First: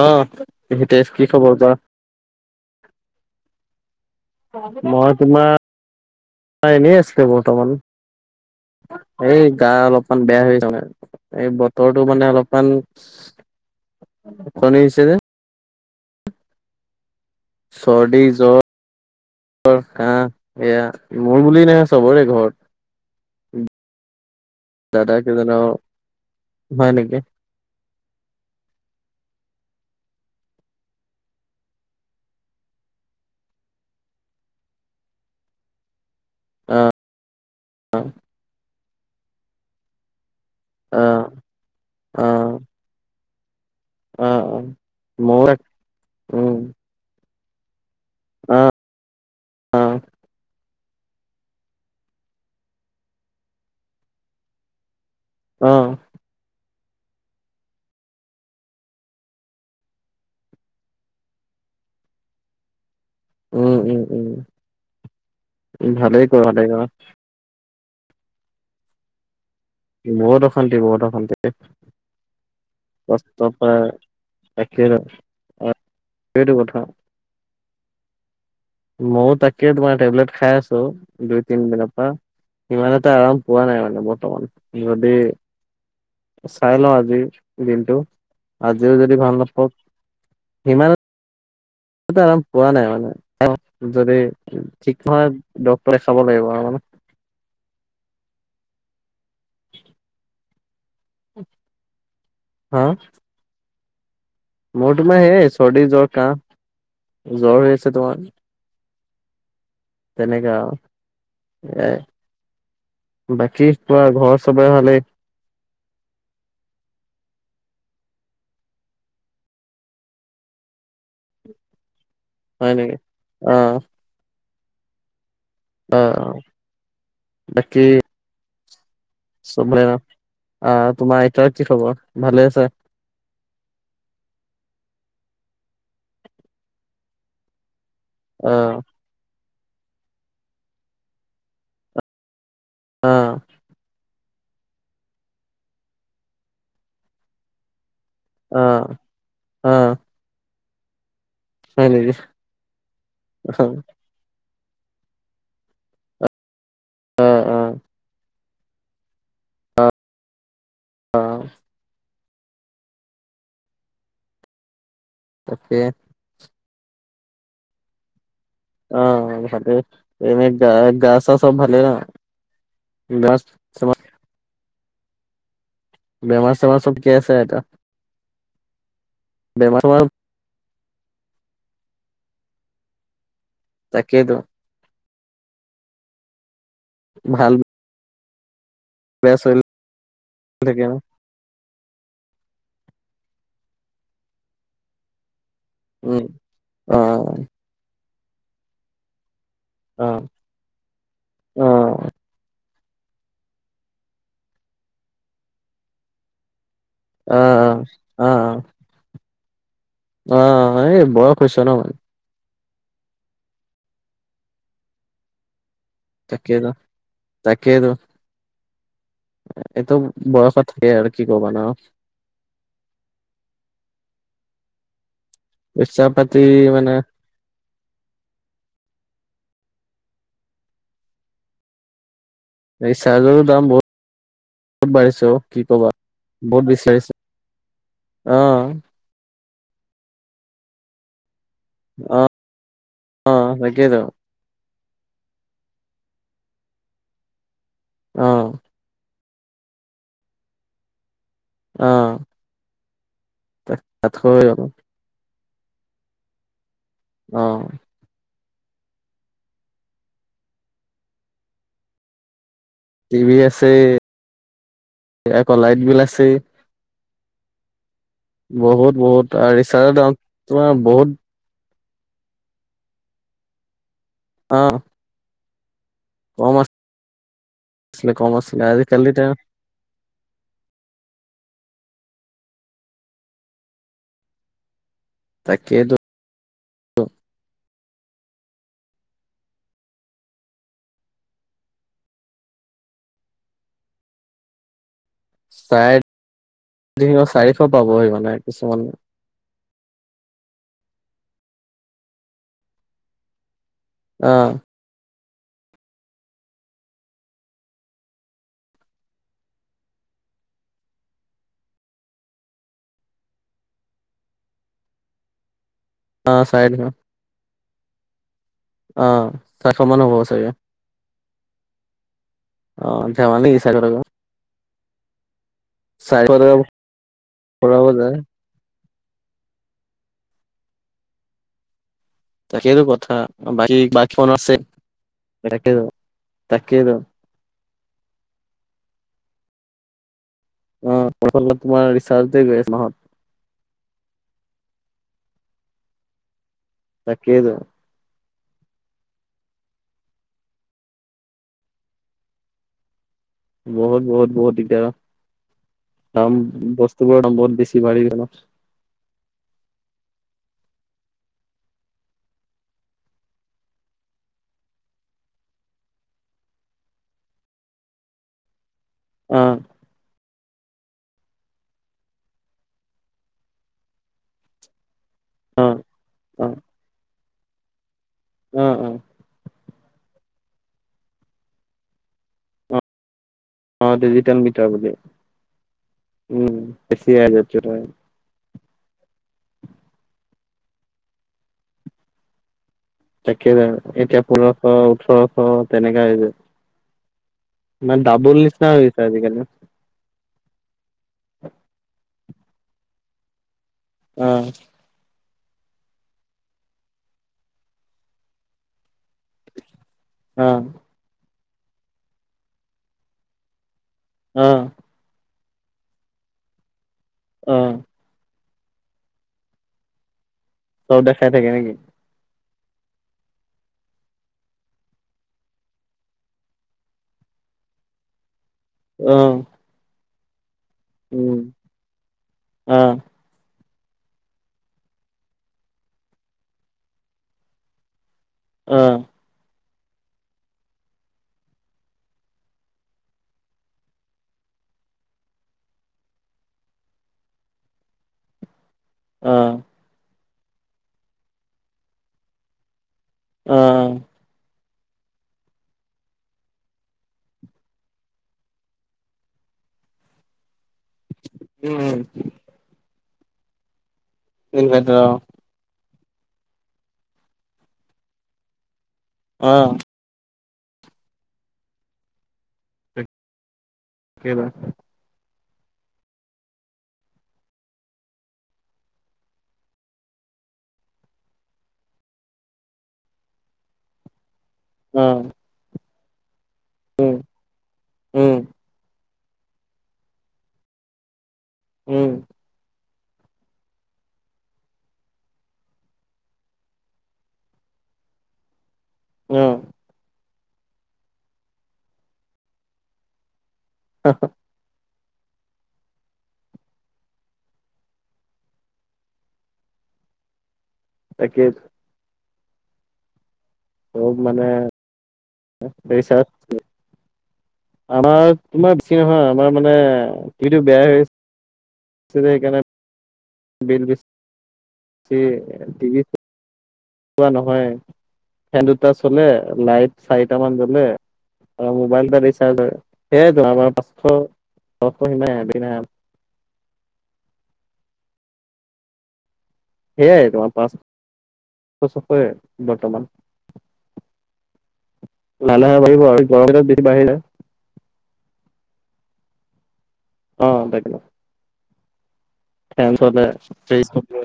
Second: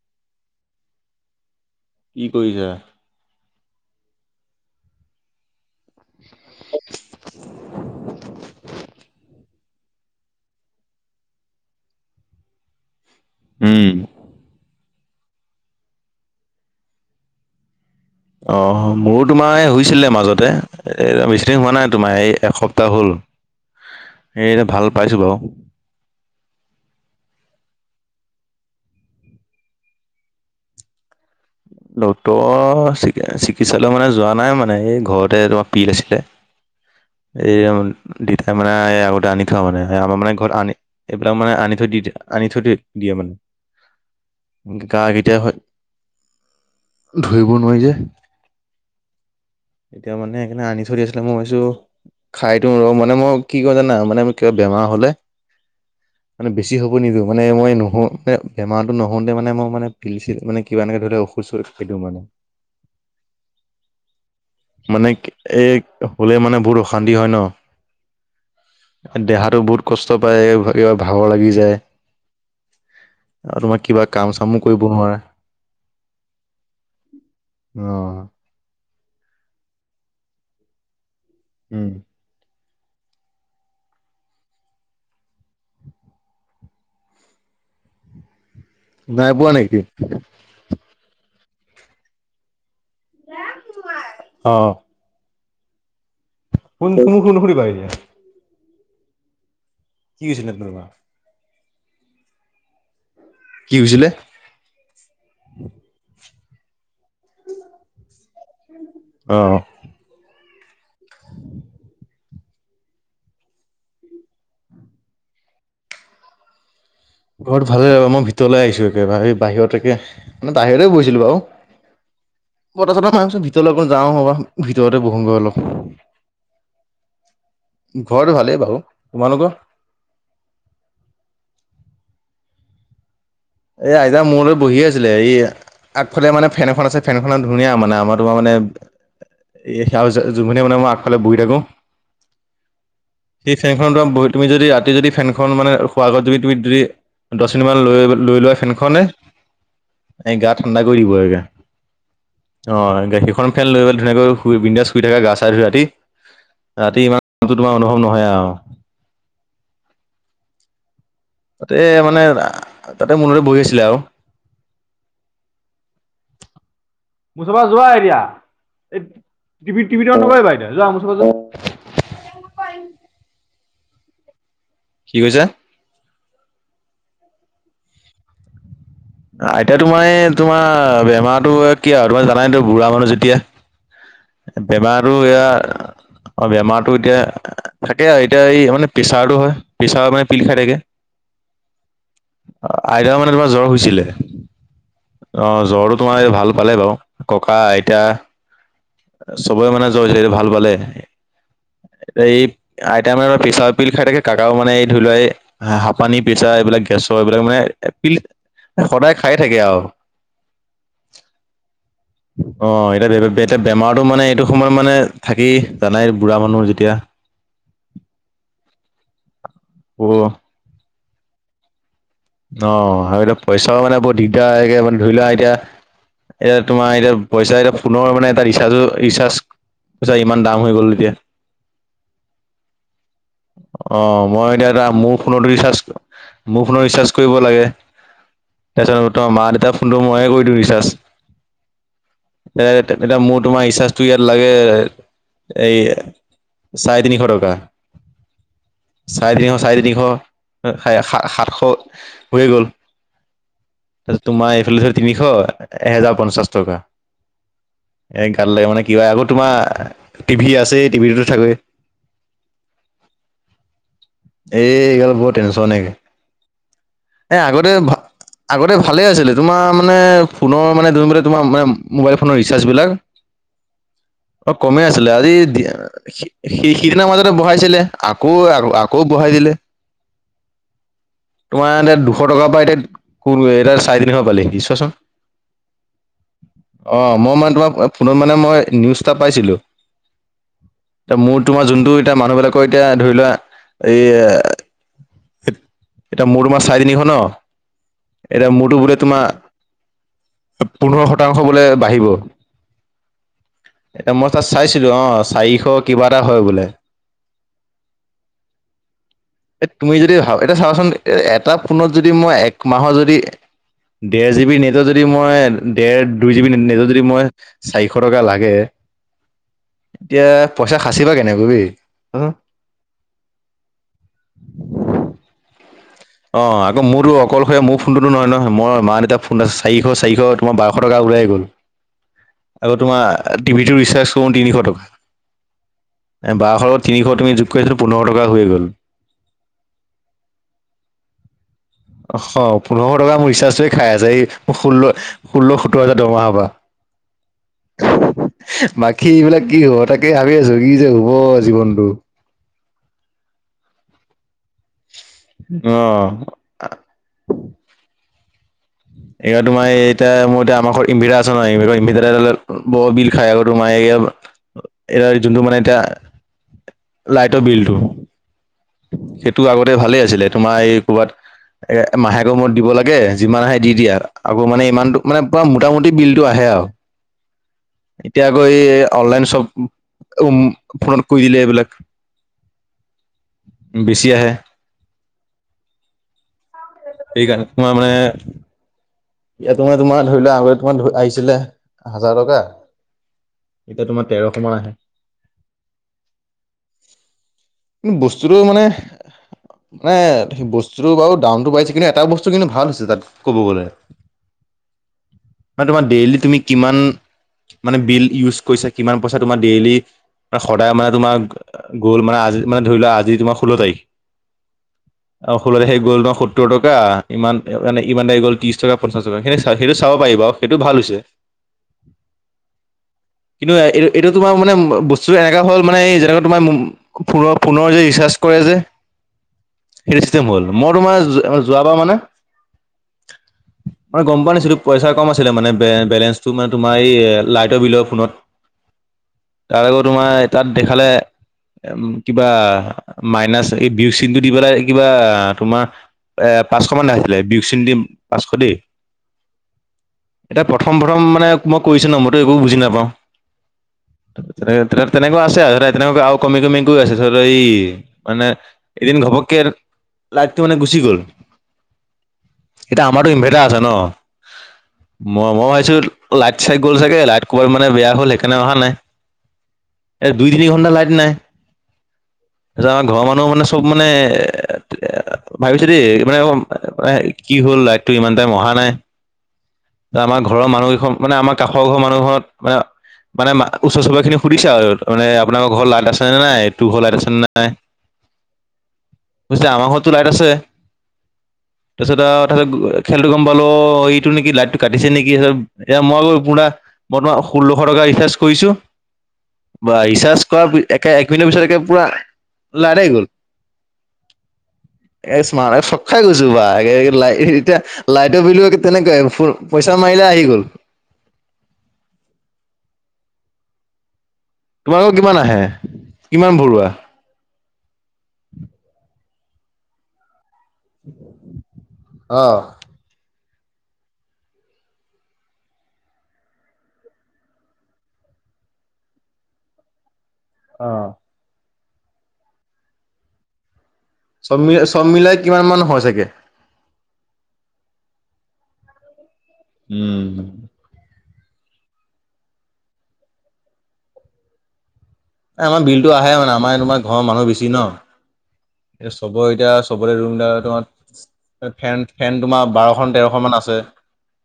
অ', হিতেশ কি খবৰ কোৱা। কি কৰিছা? মই তোমাৰ এনেই আছিলোঁ বৰ্তমান। এই গা অলপমান বেয়া হৈছে মানে এই বতৰটো মানে অলপমান উম। কনিছে যে। চৰ্দি, জ্বৰ, অ', মোৰো তোমাৰ হয়ছিলে কাহ মাজতে এয়া এ মোৰ বেছিদিন বুলি হোৱা নহয় নাই তোমাৰ চবৰে এই ঘৰত। এসপ তা হ'ল এই ভাল দা দা পাইছোঁ বাৰু। কেইজন আৰু হয় নেকি ডক্টৰ চিকিৎসালয় মানে যোৱা নাই মানে এই ঘৰতে তোমাৰ পিল আছিলে। অ', এই অ', দেউতাই মানে আগতে আনি থোৱা মানে আমাৰ মানে ঘৰত আনি অ', এইবিলাক মানে আনি দি আনি অ', থৈ দি দিয়ে মানে অ', অ'। কা কেতিয়া ময়ো হয়। তাক উম। ধৰিব নোৱাৰি যে অ', অ', এতিয়া মানে সেইকাৰণে আনি থৈ দিছোঁ। মই ভাবিছোঁ খাইদিও ৰ মানে মই কি কয় জানা মানে কিবা বেমাৰ হলে অ'। মানে বেছি হ'ব নিদিওঁ মানে মই নওঁ ম বেমাৰটো নহওঁ মে মানে পিলিছিল মানে কিবা এনেকে ধৰি ল কচৰত খাদ্য মানে। [inaudible] উম। মানে এই ভালেই হলে কৰা, মানে ভালেই বহুত কৰা। অশান্তি হয় ন। এ দেহাতো বহুত কষ্ট পায় বহুত অশান্তি, কিবা বহুত ভাগৰ অশান্তি। লাগি যায়। কষ্ট আৰু তোমাক কিবা কাম চামো কৰিব নোৱাৰে। অ', সেইটো কথা। অ'। মইও তাকে তোমাৰ টেবলেট খাই আছো, দুই তিনদিনৰ উম, পৰা। ইমানতে আৰাম পোৱা নাই মানে বৰ্তমান। যদি চাই লওঁ আজি দিনটো। আজিও যদি নাই ভাল পোৱা নাপাও নেকি? ইমান আৰাম পোৱা নাই মানে যদি অ' ঠিক নহয় ডক্টৰে খাব লাগিব আ [unintelligible] এতিয়া। [inaudible] কি হৈছিলে [unintelligible] হা। কি হৈছিলে? মোৰ তোমাৰ সেইয়ে চৰ্দি, জ্বৰ, কাহ, জ্বৰ হৈ আছে তোমাৰ। অহ। তেনেকা এ। বাকী তোমাৰ ঘৰ চবৰে ভালেই? ঘৰত ভালে ৰবা মই ভিতৰলৈ আহিছো একে বাহি বাহিৰত একে মানে তাহিৰে বহিছিলোঁ বাও। হয় মই নেকি [unintelligible] মই কৈছোঁ অ ভিতৰলৈ বল যাওঁ হব ভিতৰতে বহুংগৈ অলপ। অ', অ'। বাকী ঘৰটো ভালেই বাৰু। তোমালোকৰ চবৰে অ, আহ তোমাৰ আইতাৰ কি খবৰ ভালে আছে? এ আইতা মোৰলৈ বহি আছিলে এই আগফালে মানে ফেনখন আছে, ফেনখন ধুনীয়া মানে আমাৰ তোমাৰ অ মানে এ সেয়া জ জুবিনে মানে মই আগফালে বহি থাকো। অ সেই ফেনখনত বহি তুমি যদি ৰাতি যদি ফেনখন মানে খোৱাৰ আগত তুমি তুমি যদি দছ মিনিটমান লৈ লৈ লোৱা অ ফেনখনে, অ', এই গা ঠাণ্ডা কৰি দিব এগে। হয় নেকি? অ [unintelligible] সেইখন অ', ফেন লৈ গল ধুনীয়াকৈ শুই বিন্ধাছ শুই থাকা গা চা ধুই ৰাতি, ৰাতি অ', ইমানটো তোমাৰ অ', অনুভৱ নহয় আৰু। অঁ, অঁ। তাতে মানে আ তাতে মোৰলে বহিছিলে আৰু। তাকে। মূচফা যোৱা এতিয়া, এই অ', টিভি টিভিটো অন নকৰিবা এতিয়া যোৱা মুচফা যোৱা। সব ভালে ন [unintelligible] কি কৈছা? বেমাৰ - চেমাৰ চব কে আছে আইতা? আইতা বেমাৰ চেমাৰ তোমাৰ এই তোমাৰ বেমাৰতো কি আৰু তোমাৰ জানাতো বুঢ়া মানুহ যেতিয়া। তাকেতো। এ বেমাৰটো এয়া, অ বেমাৰতো এতিয়া ভাল থাকে আৰু এতিয়া এই মানে বেয়া পিছাৰটো হয়, চলি পিছাৰৰ মানে পিল খাই থাকে। অ, আইতা মানে তোমাৰ জ্বৰ হৈছিলে। অ, জ্বৰটো তোমাৰ উম, এ ভাল পালে বাৰু, অ', ককা আইতা। চবৰে মানে অ', ভাল পালে, অ', এ এই আইতাই মানে পিছাৰৰ পিল খাই থাকে, কাকাও মানে এই ধৰি লোৱা এ, হাঁপানি পিছাৰ এইবিলাকে গেচৰ অ', এইবিলাক মানে, পিল, অ', অ', এ সদায় খাই থাকে আৰু। অ, এই বয়স হৈছে ন। অ, এতিয়া- এতিয়া বেমাৰটো মানে এইটো সময়ত মানে থাকেই জানাই বুঢ়া মানুহ যেতিয়া। তাকেতো, এইটো অ বয়সত থাকে আৰু কি কবা ন। অ, আৰু এতিয়া পইচাও মানে বহুত দিগদাৰে মানে ধৰি লোৱা এতিয়া, পইচা পাতি এতিয়া তোমাৰ মানে এতিয়া পইচা এতিয়া ফোনৰ মানে এটা ৰিচাৰ্জৰ ৰিচাৰ্জ, পইচা ইমান দাম হৈ গ'ল এতিয়া। ৰিচাৰ্জৰো দাম বহুত অ, মই এতিয়া এটা মোৰ বাঢ়িছে অ', ফোনত কি ৰিচাৰ্জ, ক'বা মোৰ বহুত ফোনৰ ৰিচাৰ্জ বিচাৰিছে কৰিব লাগে, অ', তাৰপাছত তোমাৰ মা-দেউতাৰ ফোনটো মইয়ে কৰি দিওঁ ৰিচাৰ্জ। অ'। এ, মোৰ অ', তোমাৰ তাকেইতো ৰিচাৰ্জটো ইয়াত লাগে, এই, চাৰেতিনিশ টকা। অ। চাৰেতিনিশ চাৰেতিনিশ, সাত- সাতশ। অ', হৈ গ'ল, তাৰপিছত তাতকৈ তোমাৰ অলপ এইফালে তিনিশ, এহেজাৰ পঞ্চাশ টকা। অ। এই কালিলৈ মানে কিবা আকৌ তোমাৰ, টিভি আছে, টিভিটো থাকেই। টিভি আছে [unintelligible] এই গাল বহুত আকৌ লাইট টেনছনেই। বিল আছে। এ আগতে ভা, আগতে বহুত ভালে বহুত আছিলে। তোমাৰ ৰিচাৰ্জৰ মানে দাম ফোনৰ তোমাৰ মানে বহুত দুই তোমাৰ মানে মোবাইল ফোনৰ ৰিচাৰ্জ বিলাক, অ', কমে আছিলে আজি কম সি- সিদিনা মাজতে বঢ়াইছিলে, আছিলে কম আছিলে আকৌ- আকৌ আজিকালি বঢ়াই তেওঁ দিলে। তোমাৰ এতিয়া দুশ টকাৰ পৰা এতিয়া, দুশ টকাৰ পৰা এতিয়া, চাৰেতিনিশ পালেহি চোৱাচোন। তাকেটো। অঁ, মই মানে তোমাক ফোনত মানে মই নিউজ এটা পাইছিলোঁ। এতিয়া মোৰ তোমাৰ যোনটো এতিয়া মানুহবিলাকৰ এতিয়া ধৰি লোৱা, এই চাৰে এতিয়া মোৰ তোমাৰ চাৰেতিনিশ ন, তিনিশ চাৰিশ পাবহি মানে এতিয়া কিছুমান মোৰটো বোলে তোমাৰ পোন্ধৰ শতাংশ বোলে বাঢ়িব। এতিয়া মই তাত অ', চাইছিলোঁ। অ, চাৰিশ কিবা এটা হয় বোলে। [inaudible] এ, তুমি যদি ভাব এতিয়া চাবাচোন এ, এটা ফোনত যদি মই এক মাহৰ যদি ডেৰ জিবি নেটত যদি, মই ডেৰ দুই অ', জিবি চাৰে তিনিশ নেটত যদি মই চাৰিশ টকা লাগে। অ', চাৰিশ মান হ'ব তেতিয়া চাগে পইচা সাচিবা কেনেকৈ হেই, ওম? অ, ধেমালি মিছা কথা কয়। চাৰিশ অ, টকা আকৌ মোৰতো অকলশৰে মোৰ ভৰাব ফোনটো তো যায় নহয় নহয়। মই, মা, দেউতাৰ ফোনত চাৰিশ- চাৰিশ তোমাৰ বাৰশ টকা ওলায়েই গ'ল। আকৌ তাকেইতো তোমাৰ কথা টিভিটো বাকী ৰিচাৰ্জ বাকী কৰো ফোন আছে তিনিশ টকা। তাকেইতো এ বাৰশৰ লগত তাকেইতো তিনিশ তুমি যোগ কৰিছোৱা, পোন্ধৰশ টকা হৈয়ে গ'ল। ইফালে তোমাৰ ৰি অহ, অ, পোন্ধৰশ টকা মোৰ ৰিচাৰ্জটোৱে খাই আছে। এই মোৰ ষোল্ল- ষোল্ল সোতৰ হাজাৰ দৰমহাৰ পৰা। তাকেই টো। বাকী এইবিলাক কি হ'ব। তাকে ভাবি আছো কি যে হ'ব জীৱনটো। বহুত বহুত বহুত দিগদাৰ। দাম অঁ' বস্তুবোৰৰ দাম বহুত বেছি বাঢ়ি গল। এইয়া তোমাৰ এতিয়া মোৰ এতিয়া আমাৰ ঘৰত ইনভাৰ্টাৰ আছে ন ইনভাৰ্টাৰ ত বহুত বিল- খাই আৰু তোমাৰ এয়া এয়া যোনটো মানে এতিয়া- লাইটৰ বিলটো, সেইটো অ', আগতে ভালেই আছিলে তোমাৰ এই- ক'ৰবাত এ মাহেকৰ মূৰত দিব লাগে যিমান আহে দি দিয়ে, আকৌ মানে ইমানটো- মানে পুৰা অ', মোটামুটি বিলটো আহে অ', আও, এতিয়া আকৌ এই অ', অ', অনলাইন শ্বপ- উম ফোনত কৰি দিলে এইবিলাক। অঁ' বেছি আহে ডিজিটেল মিটাৰ বুলি উম বেছি আহে সেইকাৰণে তাৰপিছত তোমাৰ হয়। মানে এতিয়া তোমাৰ তোমাৰ ধৰি লোৱা আগতে তোমাৰ আহিছিলে এহাজাৰ টকা। তাকে, তোমাৰ এতিয়া তেৰশ মান পোন্ধৰশ আহে ওঠৰশ তেনেকা আহি যাই। কিন্তু মানে ডাবুল বস্তুটো মানে নিচিনা হৈ গৈছে আজিকালি। মানে সেই বস্তুটো বাৰু দামটো বাঢ়িছে, কিন্তু এটা বস্তু কিন্তু ভাল হৈছে তাত ক'ব গ'লে, - অঁ' মানে তোমাৰ ডেইলি তুমি কিমান মানে বিল ইউজ কৰিছা, - কিমান পইচা তোমাৰ ডেইলি বা অ', সদায় মানে তোমা- গ'ল? মানে আজি মানে ধৰি লোৱা আজি তোমাৰ ষোল্ল তাৰিখ- অঁ' অঁ ষোল্ল তাৰিখে গল ন সত্তৰ টকা ইমান অ', মানে ইমান তাৰিখে গ'ল ত্ৰিশ টকা- পঞ্চাছ টকা, সেইটো চাব পাৰি বাও সেইটো ভাল চব হৈছে। দেখাই থাকে নেকি কিন্তু এইটো এইটো তোমাৰ মানে বস্তুটো এনেকা হ'ল মানে যেনেকুৱা তোমাৰ মম- ফোনৰ ফোনৰ যে ৰিচাৰ্জ কৰে যে, - অঁ' সেইটো চিষ্টেম হল, মই তোমাৰ যোৱাবাৰ মানে- অঁ' মই গম পোৱা নাছিলো পইচা কম আছিলে মানে বে বেলেঞ্চটো মানে তোমাৰ এই লাইটৰ বিলৰ ফোনত। অঁ' তাত আকৌ তোমাৰ তাত দেখালে- কিবা মাইনাচ এই বিয়োগ চিনটো দি পেলাই এ কিবা তোমাৰ- এ পাঁচশ মান আহিছিলে, বিয়োগ চিন দি পাঁচশ দেই- অঁ' এতিয়া প্ৰথম প্ৰথম মানে মই কৰিছো ন, মইতো একো বুজি নাপাওঁ। অঁ' তেনে তেনেকুৱা আছে আৰু তেনেকা আৰু কমি কমি গৈ আছে, ধৰি এই মানে- এদিন ঘপককে লাইটটো মানে গুচি গ'ল। উম উম। ময়টো ইনভাৰ্টাৰ আছে ন, ইনভাৰ্টাৰ অ', মই মই ভাবিছোঁ- লাইট চাইট গ'ল ছাগে। লাইট ক'বাত মানে বেয়া হ'ল সেইকাৰণে অহা নাই। অঁ' এ দুই তিনি ঘণ্টা লাইট নাই। তাৰপাছত আমাৰ ঘৰৰ মানুহ মানে- চব মানে তাকেইতো এ ভাবিছে দেই মানে উম কি হ'ল লাইট? টো ইমান টাইম অহা নাই। যে আমাৰ ঘৰৰ মানুগি ঘত মানে আমাৰ কাষৰঘৰ মানুহঘৰত মানে- মানে মা ওচৰ চুবুৰীয়াখিনি সুধিছে আৰু- মানে অ', আপোনালোকৰ ঘৰত লাইট আছে নে নাই, তোৰ ঘৰত লাইট আছে উম, নে নাই? উম, কৈছে আমাৰ ঘৰতটো লাইট আছে। তাৰপিছত উম, আহ তাৰপিছত খেলতটো গম পালোঁ অ এইটো নেকি লাইটটো কাটিছে নেকি তাৰপাছত এতিয়া ময়ো পোৰা মই তোমাৰ ষোল্লশ টকা ৰিচাৰ্জ কৰিছোঁ। উম। বা ৰিচাৰ্জ কৰা পি একে এক মিনিটৰ পিছত একে পুৰা লাইট আহি গ'ল। হা হা এ স্মাৰ এ চক খাই গৈছোঁ বা এতিয়া লাইটৰ বিলো তেনেকে ফৰ পইচা মাৰিলে আহি গ'ল। তাকেই তো। চব মানে তোমালোকৰ কিমান আহে পেইচা। কিমান ভৰোৱা আমাৰ, তোমাৰ বেছি নহয় আমাৰ মানে টিভিটো বেয়া হৈ আছে। অ সেইটো সেইকাৰণে বিল বেছি চোৱা নহয়। ফেন দুটা চলে, লাইট চাৰিটামান অ জ্বলে। অ মোবাইলটা ৰিচাৰ্জ হয়। সেইয়া আমাৰ পাঁচশ, চব মিল চব ছশ মিলাই সিমানেই কিমান আৰু মান বেছি নাহে হয় আৰু। চাগে উম সেয়াই তোমাৰ পাচ শ ছয়শয়ে বৰ্তমান। ঠাণ্ডা আমাৰ দিনত বিলটো কমিব আহে আৰু, এই মানে গৰম আমাৰ দিনত তোমাৰ বেছি ঘৰৰ বাঢ়ি যায়। মানুহ বেছি ন। এ চবৰে এতিয়া চবৰে ৰুমবিলাক অ তাকে তোমাৰ ফেন ফেন তোমাৰ ফেন বাৰখন তেৰ চলে খন মান আছে। ফ্ৰিজ চলে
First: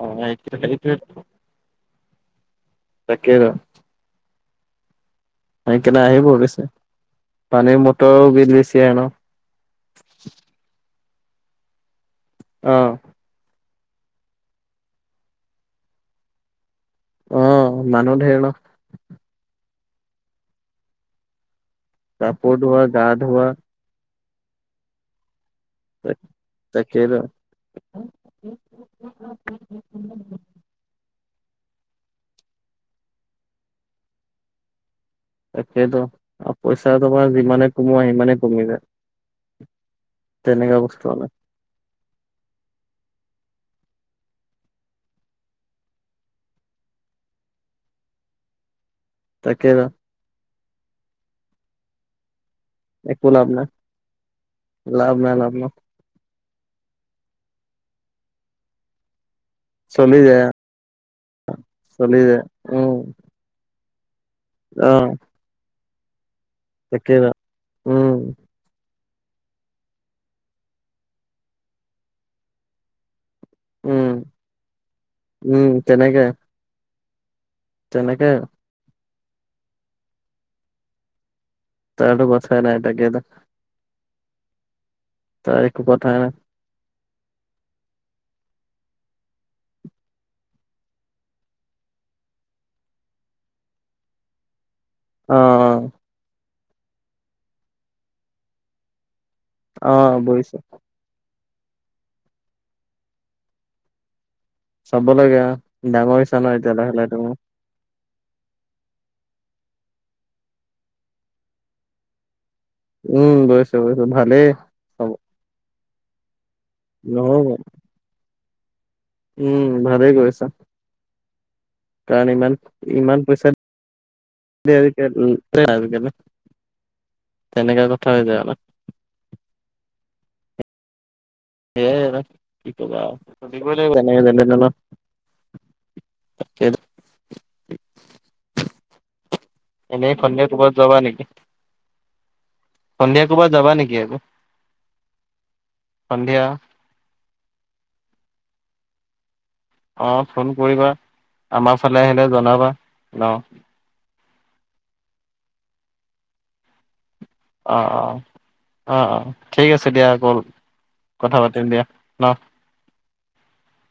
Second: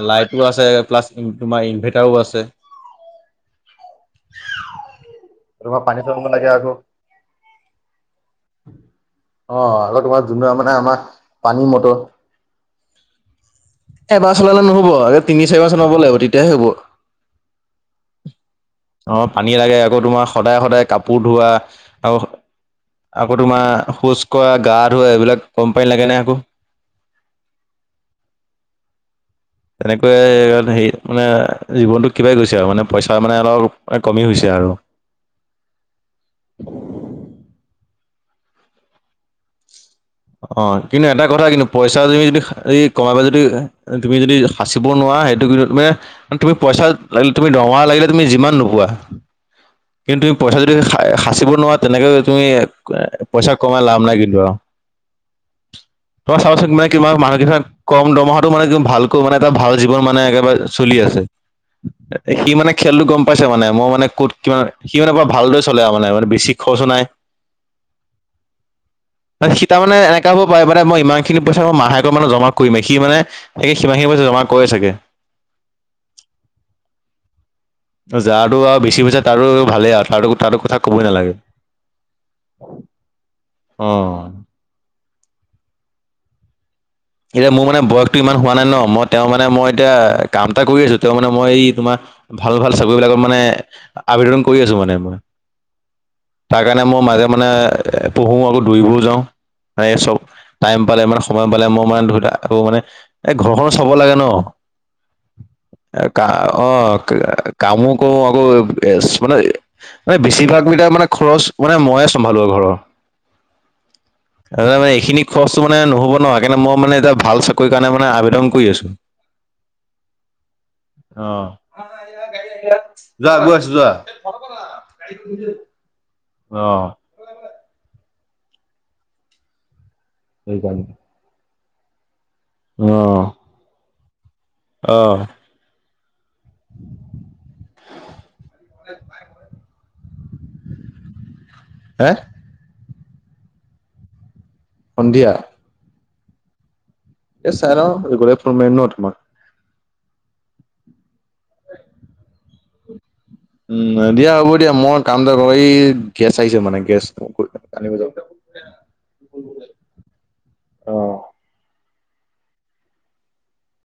অ লাইটো আছে সেইটোৱে প্লাছ তোমাৰ ইনভাৰ্টাৰো আছে। তাকেই টো সেই তোমাৰ কাৰণে পানী কেনে চলাব আহিব লাগে আবশ্য। আকৌ পানীৰ মটৰো বিল বেছি আহে ন। অ আৰু তোমাৰ যোন মানে আমাৰ পানী মটৰ। অ। এবাৰ চলালে নহব আ তিনি চাৰিবাৰ চলাব লাগিব তেতিয়াহে হ'ব। উম, মানুহ ধেৰ ন। অ, পানী লাগে আকৌ তোমাৰ সদায় সদায় কাপোৰ ধোৱা। আৰু কাপোৰ ধোৱাত আকৌ তোমাৰ শৌচ কৰা, গা ধোৱা এইবিলাক কম পানী লাগেনে আকৌ। তাকেইত। তেনেকৈয়ে মানে হেৰি মানে, জীৱনটো কিবাই গৈছে আৰু, মানে পইচা মানে অলপ কমি হৈছে আৰু। তাকেইটো আৰু পইচা তোমাৰ যিমানে কমোৱা সিমানে কমি যায়। অ, তেনেকা বস্তু কিন্তু এটা হলে কথা কিন্তু পইচা তুমি যদি, এই কমাবা যদি, তুমি যদি সাঁচিব নোৱাৰা সেইটো কিন্তু তুমি তুমি পইচা লাগিলে তুমি দৰমহা লাগিলে তুমি যিমান নোপোৱা। তাকেইটো। কিন্তু তুমি পইচা যদি সা সাঁচিব নোৱাৰা তেনেকে তুমি একো লাভ পইচা নাই কমাই লাভ নাই কিন্তু আৰু। লাভ নাই লাভ নাই। [inaudible] মানে এটা ভাল জীৱন চলি মানে যায় একেবাৰে আৰু। চলি আছে চলি যায় সি মানে উম খেলটো গম পাইছে মানে মই মানে ক'ত কি সি আহ মানে পোৰা ভালদৰে চলে আৰু মানে মানে বেছি খৰচ নাই। তাকে উম। সি তাৰানে এনেকা হব পাৰে মান মই ইমান খিনি পইচা মই মাহেকৈ মানে জমা কৰিমে সি মানে এই উম সিমানখিনি সময়ত জমা কৰে চাগে। উম, তেনেকায়ে। তই যাৰটো আৰু বেছি হৈছে তাৰো ভালেই আৰু তাৰো তাতো কথা কবই নালাগে। তেনেটো কথাই নাই তাকেতো। অ'। তাই একো কথা নাই। এতিয়া মোৰ মানে বয়সটো ইমান হোৱা নাই ন মই তেওঁ মানে মই এতিয়া কাম এটা কৰি আছো। তেওঁ মানে মই এই তোমাৰ ভাল ভাল চাকৰিবিলাকত মানে আবেদন কৰি আছো মানে। মই অ তাৰ কাৰণে মই মাজে মানে পঢ়ো আৰু দৌৰিবও যাওঁ। মই অ চব অ বুজিছো টাইম পালে মানে সময় পালে মোক [unintelligible] আকৌ মানে এই ঘৰখনো চাব লাগে ন। অ', চাব লাগে অ', ডাঙৰ কা হৈছা ন এতিয়া লাহে অ'। লাহে তুমি কামো কৰো আকৌ [unintelligible] এই বেছিভাগ মিটাৰ মানে খৰচ মানে চম্ভালো আৰু ঘৰৰ। উম, বুজিছো বুজিছো ভালেই। তাৰপিছত মানে হ'ব এইখিনি খৰচটো মানে নহ'ব ন সেইকাৰণে মই মানে এটা ভাল নহব চাকৰি কাৰণে মানে আবেদন কৰি আছো। উম, ভালেই কৰিছা। অ'। কাৰণ ইমান ইমান যোৱা পইচা গৈ আছো যোৱা [unintelligible] অ'। তেনেকা কথা হৈ যায় অলপ। সেইকাৰণে। সেয়াই আৰু কি ক'বা অ' আৰু সুধিবই লাগিব [unintelligible] অ'। [inaudible] [inaudible] এনে সন্ধিয়া ক'ৰবাত যাবা নেকি? হা? সন্ধিয়া ক'ৰবাত যাবা নেকি আকৌ? সন্ধিয়া? সন্ধিয়া। এই চাই লওঁ গ'লে ফোন মাৰিম ন তোমাক। অ', ফোন কৰিবা আমাৰ ফালে আহিলে জনাবা ন। উম, দিয়া হ'ব দিয়া মই কাম এটা কৰোএই গেছ আহিছে মানে গেছ। অ', আনিব যাওঁ। অ', অ', অ', ঠিক আছে দিয়া আকৌ অ' কথা পাতিম দিয়া ন।